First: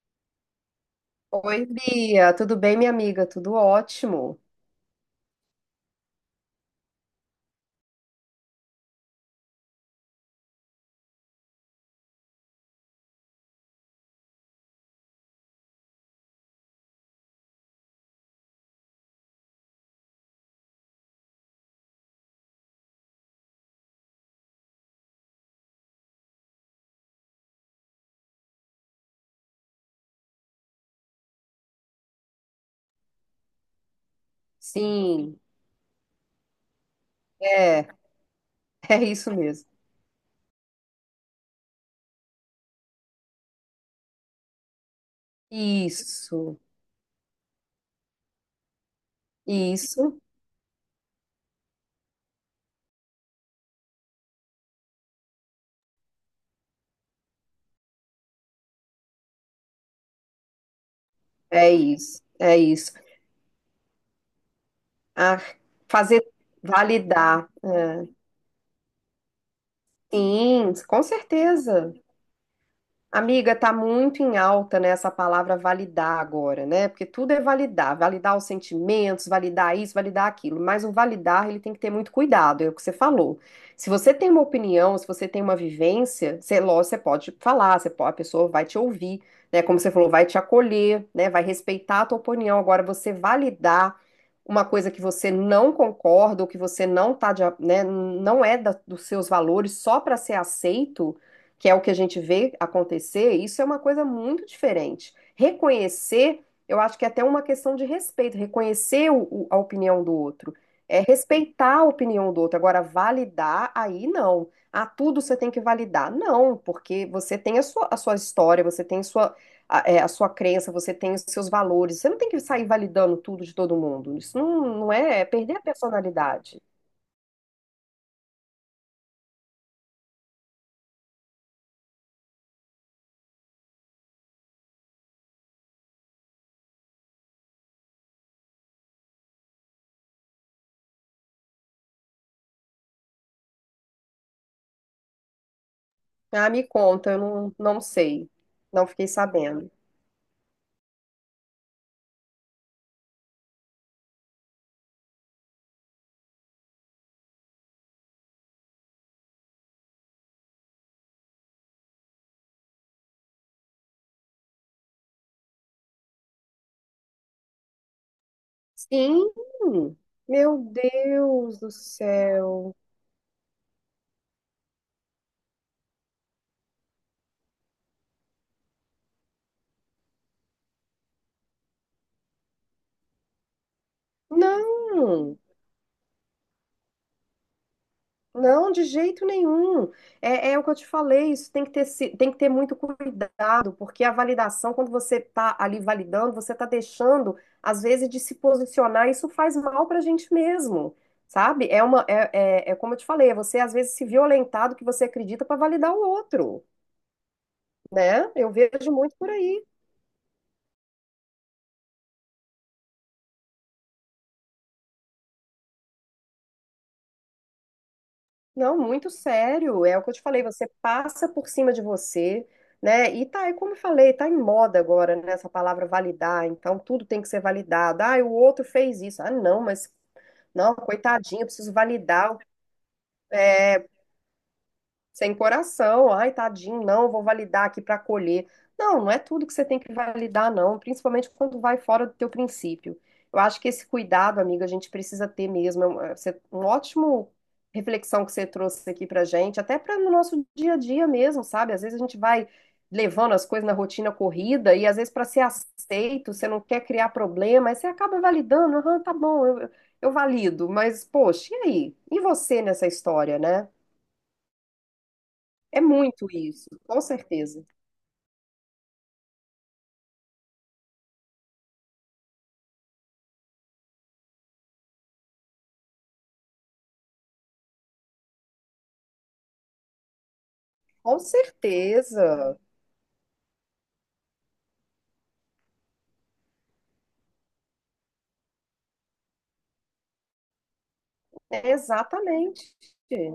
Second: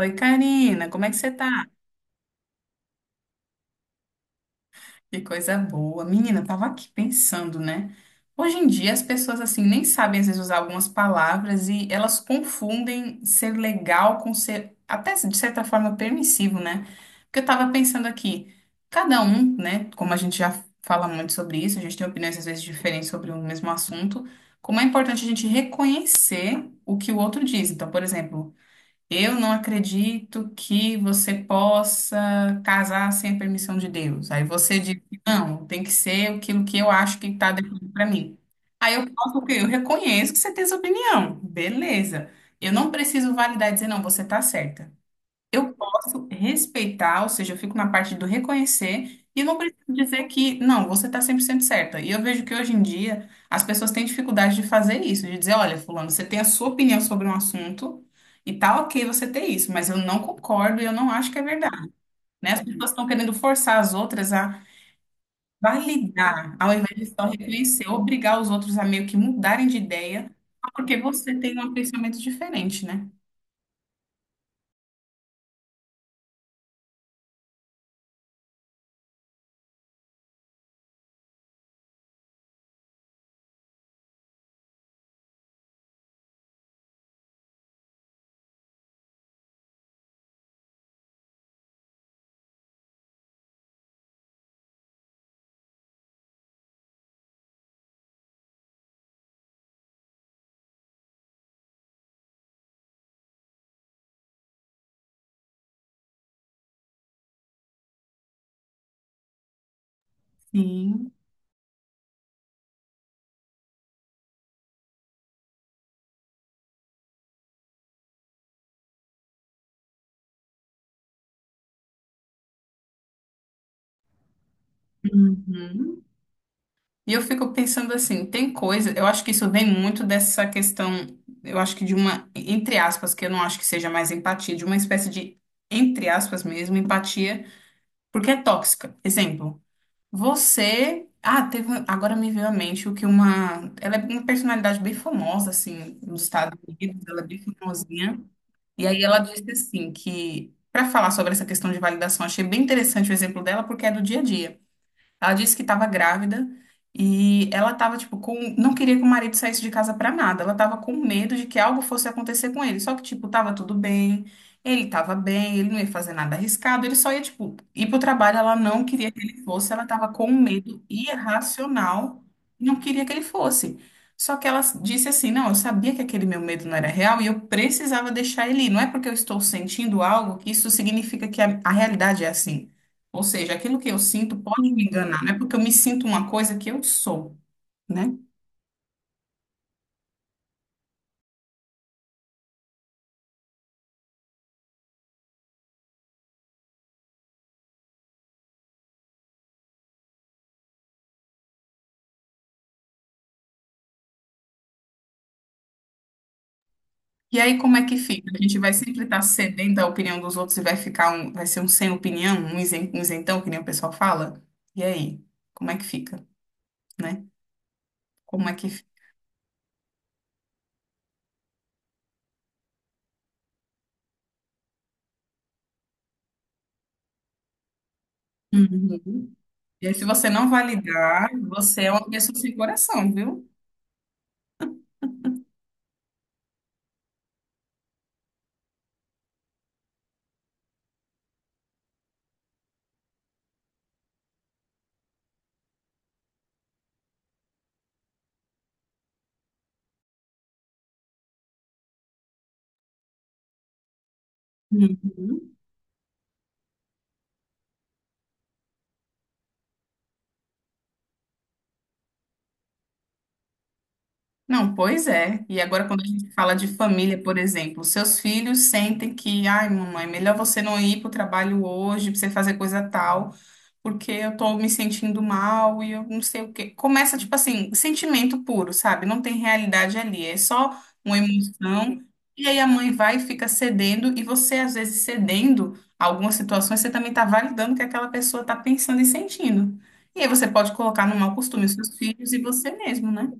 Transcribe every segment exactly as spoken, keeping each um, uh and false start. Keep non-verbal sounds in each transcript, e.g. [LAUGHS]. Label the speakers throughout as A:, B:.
A: Oi, Karina, como é que você
B: Oi,
A: tá?
B: Bia, tudo bem, minha amiga? Tudo ótimo.
A: Que coisa boa. Menina, eu tava aqui pensando, né? Hoje em dia as pessoas assim nem sabem às vezes usar algumas palavras e elas confundem ser legal com ser até de certa forma permissivo, né? Porque eu tava pensando aqui, cada um, né, como a gente já fala muito sobre isso, a gente tem opiniões às vezes diferentes sobre o mesmo assunto, como é importante a gente reconhecer o que o outro diz. Então, por exemplo, eu não acredito que você possa casar sem a permissão de Deus. Aí você diz,
B: Sim,
A: não, tem que ser aquilo que eu acho que está
B: é,
A: definido para mim.
B: [LAUGHS]
A: Aí
B: é
A: eu
B: isso
A: posso, o quê? Eu
B: mesmo.
A: reconheço que você tem essa opinião. Beleza. Eu não preciso validar e dizer, não, você está certa. Eu posso
B: Isso,
A: respeitar, ou seja, eu fico na parte do reconhecer e não preciso
B: isso,
A: dizer que, não, você está cem por cento certa. E eu vejo que hoje em dia as pessoas têm dificuldade de fazer isso, de dizer, olha, fulano, você tem a sua opinião sobre um assunto e tá ok você ter isso, mas eu não concordo e eu não acho que é
B: é
A: verdade,
B: isso,
A: né?
B: é
A: As pessoas
B: isso.
A: estão querendo forçar as outras a
B: Ah, fazer
A: validar, ao invés de só
B: validar.
A: reconhecer, obrigar os outros a meio que mudarem de ideia,
B: Sim,
A: porque
B: com
A: você tem um
B: certeza.
A: pensamento diferente, né?
B: Amiga, tá muito em alta, né, essa palavra validar agora, né? Porque tudo é validar, validar os sentimentos, validar isso, validar aquilo. Mas o validar, ele tem que ter muito cuidado, é o que você falou. Se você tem uma opinião, se você tem uma vivência, você, lógico, você pode falar, você pode- a pessoa vai te ouvir, né? Como você falou, vai te acolher, né? Vai respeitar a tua opinião. Agora, você validar uma coisa que você não concorda ou que você não tá de a- né, não é da- dos seus valores só para ser aceito, que é o que a gente vê acontecer. Isso é uma coisa muito diferente. Reconhecer, eu acho que é até uma questão de respeito, reconhecer o- o- a opinião do outro, é
A: Sim.
B: respeitar a opinião do outro. Agora, validar, aí não. Ah, tudo você tem que validar. Não, porque você tem a sua, a sua história, você tem sua, a, é, a sua crença, você tem os seus valores. Você não tem que sair validando tudo de todo mundo. Isso não, não é, é perder a
A: Uhum.
B: personalidade.
A: E eu fico pensando assim, tem coisa, eu acho que isso vem muito dessa questão, eu acho que de uma, entre aspas, que eu não acho que seja mais empatia, de uma espécie de, entre aspas mesmo, empatia, porque é tóxica. Exemplo, você, ah, teve, um, agora me veio à mente o que uma, ela é uma personalidade bem famosa, assim, nos
B: Ah,
A: Estados
B: me
A: Unidos,
B: conta, eu
A: ela é bem
B: não, não
A: famosinha,
B: sei. Não
A: e aí
B: fiquei
A: ela disse
B: sabendo.
A: assim, que, para falar sobre essa questão de validação, achei bem interessante o exemplo dela, porque é do dia a dia. Ela disse que estava grávida e ela estava, tipo, com. Não queria que o marido saísse de casa para nada. Ela estava com medo de que algo fosse acontecer com ele. Só que, tipo, tava tudo bem, ele estava bem, ele não ia fazer nada arriscado, ele só ia, tipo, ir pro trabalho. Ela não queria que
B: Sim,
A: ele fosse, ela estava com
B: meu
A: medo
B: Deus do
A: irracional, não
B: céu.
A: queria que ele fosse. Só que ela disse assim: não, eu sabia que aquele meu medo não era real e eu precisava deixar ele ir. Não é porque eu estou sentindo algo que isso significa que a a realidade é assim. Ou seja, aquilo que eu sinto pode me enganar, não é
B: Não,
A: porque eu me sinto uma coisa que eu sou, né?
B: não, de jeito nenhum. É, é o que eu te falei, isso tem que ter, se- tem que ter muito cuidado, porque a validação, quando você está ali validando, você está deixando, às vezes, de se posicionar. Isso faz mal para a gente mesmo, sabe? É uma, é, é, é como eu te falei, é você às vezes se violentar do que você acredita para validar o outro,
A: E aí como é que fica?
B: né?
A: A
B: Eu
A: gente vai
B: vejo
A: sempre
B: muito
A: estar
B: por aí.
A: cedendo à opinião dos outros e vai ficar um, vai ser um sem opinião, um isen- um isentão, que nem o pessoal fala? E aí, como é que fica, né? Como é que
B: Não,
A: fica?
B: muito sério. É o que eu te falei, você passa por cima de você, né? E tá, e como eu falei, tá em moda agora, né, essa palavra validar. Então tudo tem que ser validado. Ah, o outro fez isso.
A: Uhum.
B: Ah, não,
A: E aí,
B: mas
A: se você não
B: não,
A: validar,
B: coitadinho, eu preciso
A: você é uma pessoa
B: validar.
A: sem coração, viu?
B: É, sem coração, ai, tadinho, não, vou validar aqui para acolher. Não, não é tudo que você tem que validar, não, principalmente quando vai fora do teu princípio. Eu acho que esse cuidado, amiga, a gente precisa ter mesmo. É um é, você- um ótimo reflexão que você trouxe aqui pra gente, até para no nosso dia a dia mesmo, sabe? Às vezes a gente vai levando as coisas na rotina corrida e, às vezes, para ser
A: Uhum.
B: aceito, você não quer criar problema, aí você acaba validando, aham, tá bom, eu, eu valido, mas poxa, e aí? E você nessa história, né?
A: Não, pois é. E
B: É
A: agora, quando a gente
B: muito
A: fala de
B: isso, com
A: família, por
B: certeza.
A: exemplo, seus filhos sentem que, ai, mamãe, melhor você não ir para o trabalho hoje, para você fazer coisa tal, porque eu tô me sentindo mal e eu não sei o quê. Começa, tipo assim, sentimento puro, sabe? Não tem realidade ali, é só uma
B: Com
A: emoção. E aí
B: certeza.
A: a mãe vai e fica cedendo, e você, às vezes, cedendo a algumas situações, você também está validando o que aquela pessoa está pensando e sentindo. E aí você pode colocar no mau costume os
B: É
A: seus filhos e você
B: exatamente.
A: mesmo, né?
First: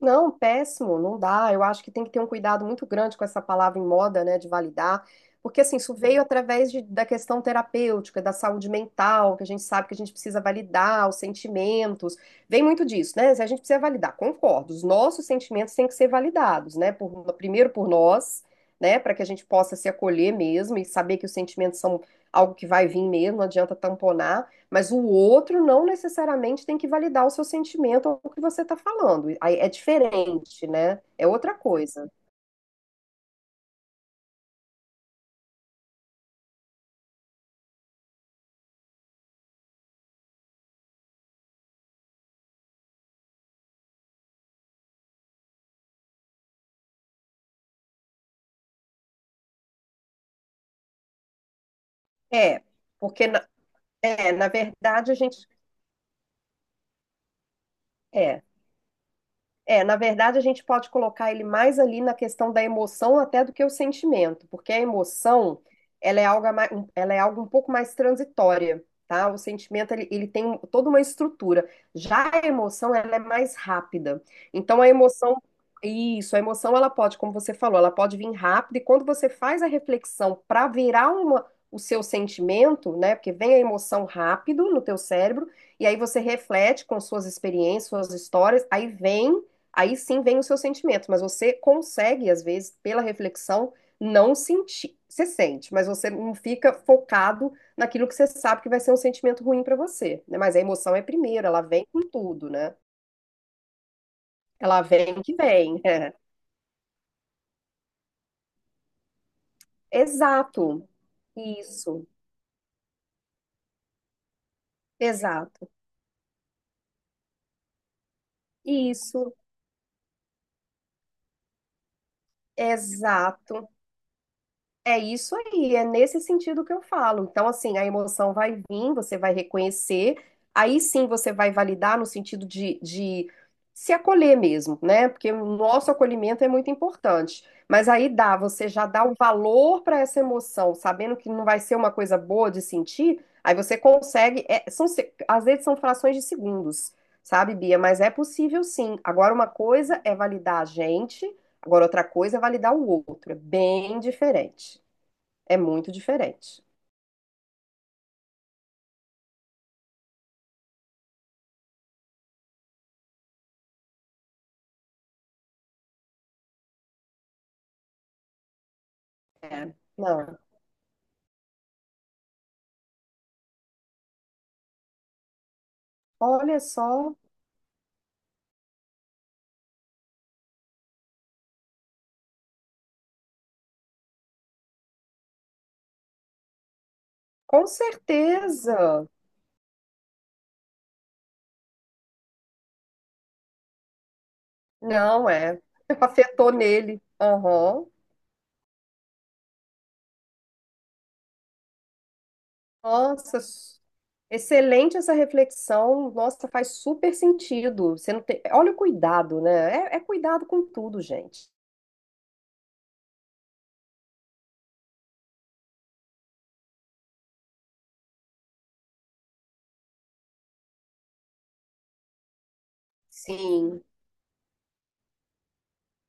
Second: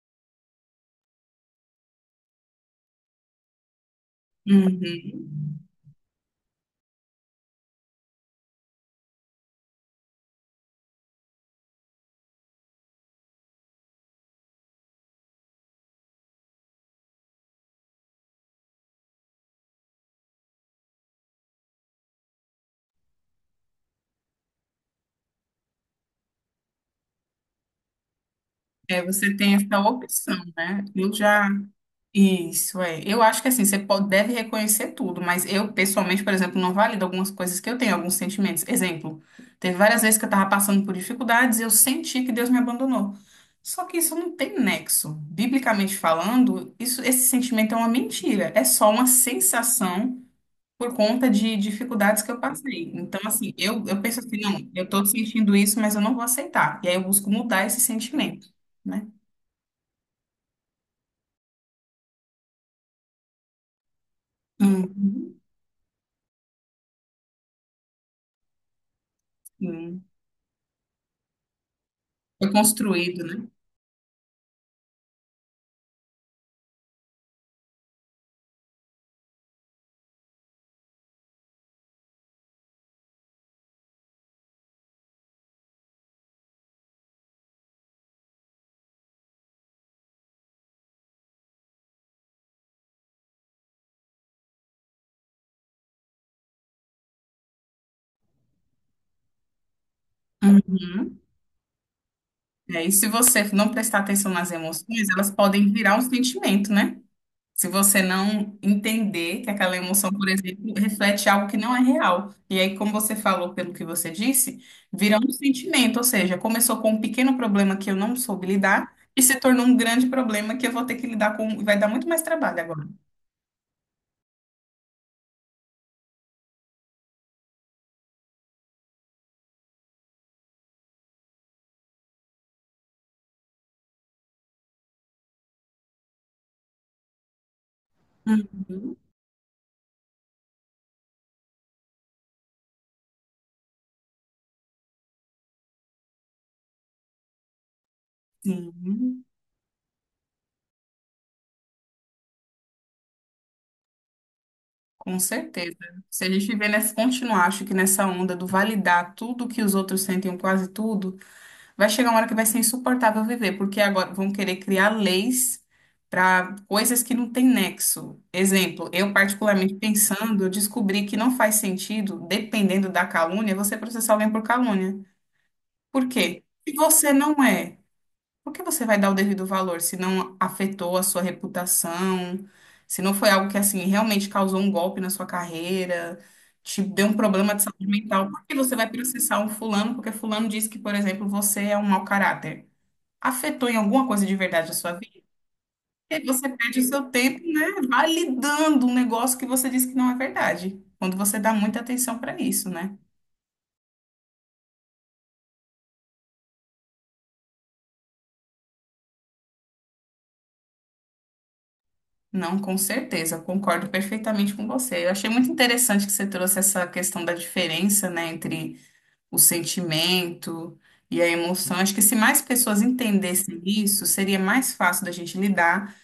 B: Não, péssimo, não dá. Eu acho que tem que ter um cuidado muito grande com essa palavra em moda, né, de validar, porque
A: Uhum.
B: assim, isso veio através de- da questão terapêutica, da saúde mental, que a gente sabe que a gente precisa validar os sentimentos. Vem muito disso, né? Se a gente precisa validar, concordo. Os nossos sentimentos têm que ser validados, né? por- primeiro por nós, né, para que a gente possa se acolher mesmo e saber que os sentimentos são algo que vai vir mesmo. Não adianta tamponar. Mas o outro não necessariamente tem que validar o seu sentimento ou o que você está
A: É,
B: falando.
A: você tem
B: Aí é
A: essa opção,
B: diferente,
A: né?
B: né?
A: Eu
B: É
A: já.
B: outra coisa.
A: Isso, é. Eu acho que assim, você pode, deve reconhecer tudo, mas eu, pessoalmente, por exemplo, não valido algumas coisas que eu tenho, alguns sentimentos. Exemplo, teve várias vezes que eu estava passando por dificuldades e eu senti que Deus me abandonou. Só que isso não tem nexo. Biblicamente falando, isso, esse sentimento é uma mentira. É só uma sensação por conta de dificuldades que eu
B: É,
A: passei. Então,
B: porque na,
A: assim, eu, eu penso
B: é,
A: assim,
B: na
A: não, eu estou
B: verdade a gente.
A: sentindo isso, mas eu não vou aceitar. E aí eu busco mudar esse
B: É,
A: sentimento, né?
B: É, na verdade, a gente pode colocar ele mais ali na questão da emoção até do que o sentimento, porque a
A: Uhum,
B: emoção, ela é algo, a mai- ela é algo um pouco mais transitória, tá? O sentimento,
A: sim.
B: ele, ele tem toda uma estrutura. Já a
A: Foi
B: emoção, ela é
A: construído, né?
B: mais rápida. Então, a emoção, isso, a emoção, ela pode, como você falou, ela pode vir rápida, e quando você faz a reflexão para virar uma, o seu sentimento, né? Porque vem a emoção rápido no teu cérebro, e aí você reflete com suas experiências, suas histórias, aí vem Aí sim vem o seu sentimento, mas você consegue, às vezes, pela reflexão, não sentir. Você sente, mas você não fica focado naquilo que você sabe que vai ser um sentimento ruim pra você, né? Mas a emoção é
A: Uhum.
B: primeiro, ela vem com tudo,
A: É,
B: né?
A: e aí, se você não prestar atenção nas
B: Ela
A: emoções,
B: vem
A: elas
B: que
A: podem
B: vem. [LAUGHS]
A: virar um
B: É.
A: sentimento, né? Se você não entender que aquela emoção, por exemplo,
B: Exato.
A: reflete algo que não é
B: Isso.
A: real. E aí, como você falou, pelo que você disse, vira um
B: Exato.
A: sentimento, ou seja, começou com um pequeno problema que eu não soube lidar e
B: Isso.
A: se tornou um grande problema que eu vou ter que lidar com, e vai dar muito mais trabalho agora.
B: Exato. É isso aí, é nesse sentido que eu falo. Então, assim, a emoção vai vir, você vai reconhecer, aí sim você vai validar no sentido de, de se acolher mesmo, né? Porque o nosso acolhimento é muito importante. Mas aí dá, você já
A: Uhum,
B: dá o valor para essa emoção, sabendo que não vai ser uma coisa boa de sentir, aí você consegue. É, são, se- às vezes são frações de segundos, sabe, Bia? Mas é possível sim.
A: sim,
B: Agora, uma coisa é validar a gente. Agora, outra coisa é validar o outro, é bem diferente.
A: com
B: É
A: certeza.
B: muito
A: Se a gente
B: diferente.
A: viver nessa, continuar, acho que nessa onda do validar tudo que os outros sentem, ou quase tudo, vai chegar uma hora que vai ser insuportável viver, porque agora vão querer criar leis para coisas que não têm nexo. Exemplo, eu
B: É.
A: particularmente
B: Não.
A: pensando, eu descobri que não faz sentido, dependendo da calúnia, você processar alguém por calúnia. Por quê?
B: Olha
A: Se você
B: só.
A: não é, por que você vai dar o devido valor se não afetou a sua reputação, se não foi algo que assim realmente causou um golpe na sua carreira? Te deu um problema de
B: Com
A: saúde mental, por que você vai
B: certeza.
A: processar um fulano? Porque fulano disse que, por exemplo, você é um mau caráter afetou em alguma coisa de verdade a sua vida,
B: Não, é. [LAUGHS]
A: e aí você
B: Afetou
A: perde o
B: nele.
A: seu tempo, né,
B: Aham.
A: validando um negócio que você disse que não é verdade. Quando você dá muita atenção para isso, né?
B: Nossa, s- excelente essa reflexão. Nossa, faz super sentido. Você não tem... Olha o cuidado, né? É, é cuidado com tudo, gente.
A: Não, com certeza, concordo perfeitamente com você. Eu achei muito interessante que você trouxe essa questão da diferença, né, entre o sentimento e a emoção. Acho que se mais pessoas entendessem
B: Sim,
A: isso, seria mais fácil da gente lidar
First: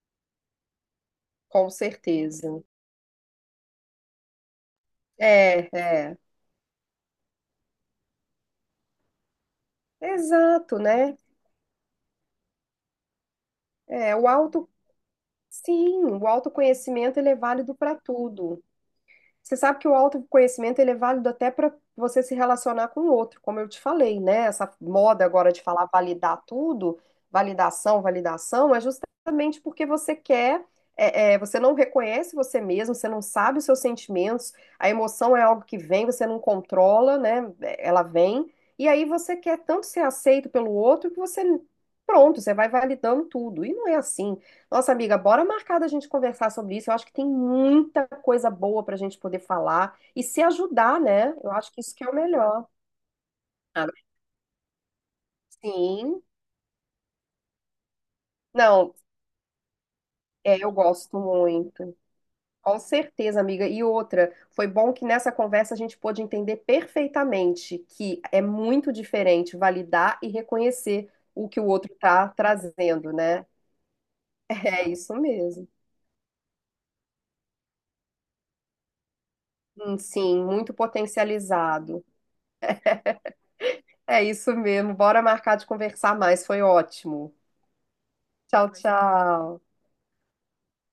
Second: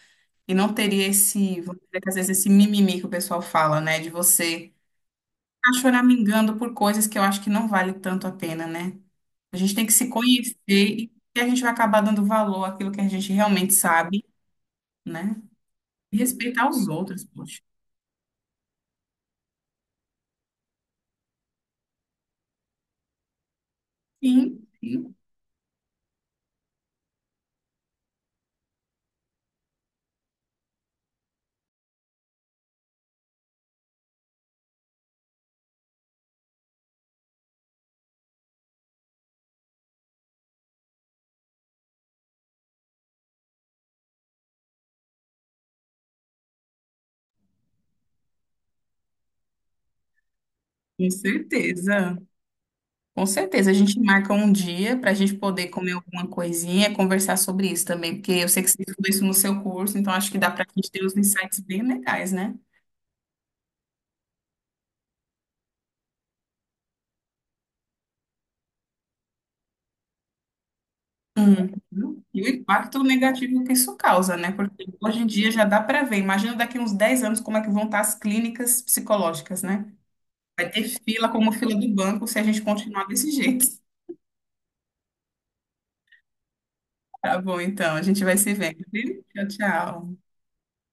A: e não teria esse,
B: com
A: vamos dizer que às vezes esse
B: certeza.
A: mimimi que o pessoal fala, né, de você
B: É,
A: ficar
B: é.
A: choramingando por coisas que eu acho que não vale tanto a pena, né? A gente tem que se conhecer
B: Exato,
A: e
B: né?
A: a gente vai acabar dando valor àquilo que a gente realmente
B: É,
A: sabe,
B: o auto...
A: né?
B: Sim,
A: E
B: o
A: respeitar os
B: autoconhecimento
A: outros,
B: ele é
A: poxa.
B: válido para tudo. Você sabe que o autoconhecimento ele é válido até para você se relacionar com o outro, como eu te falei, né?
A: Sim,
B: Essa
A: sim,
B: moda agora de falar validar tudo, validação, validação, é justamente porque você quer, é, é, você não reconhece você mesmo, você não sabe os seus sentimentos, a emoção é algo que vem, você não controla, né? É, Ela vem, e aí você quer tanto ser aceito pelo outro que você, pronto, você vai validando tudo. E não é assim. Nossa, amiga, bora marcar da gente conversar sobre isso. Eu acho que tem muita coisa boa para a gente poder falar e se ajudar,
A: com
B: né? Eu acho que isso que é o
A: certeza.
B: melhor.
A: Com certeza. A
B: Ah,
A: gente marca um dia para a gente poder comer
B: sim.
A: alguma coisinha, conversar sobre isso também, porque eu sei que você
B: Não,
A: estudou isso no seu curso, então acho que dá
B: é,
A: para
B: eu
A: a gente ter uns
B: gosto
A: insights bem
B: muito.
A: legais, né?
B: Com certeza, amiga. E outra, foi bom que nessa conversa a gente pôde entender perfeitamente que é muito diferente validar e reconhecer o que o outro
A: Uhum.
B: está
A: E o impacto
B: trazendo, né?
A: negativo que isso causa,
B: [LAUGHS]
A: né? Porque
B: É isso
A: hoje em dia já
B: mesmo.
A: dá para ver. Imagina daqui uns dez anos como é que vão estar as clínicas psicológicas, né?
B: Hum, Sim,
A: Vai
B: muito
A: ter fila como fila do
B: potencializado.
A: banco se a gente continuar desse jeito. [LAUGHS]
B: É isso mesmo. Bora marcar de conversar mais. Foi ótimo.
A: Tá bom, então, a gente vai se
B: Tchau,
A: vendo, viu? Tchau,
B: tchau.
A: tchau.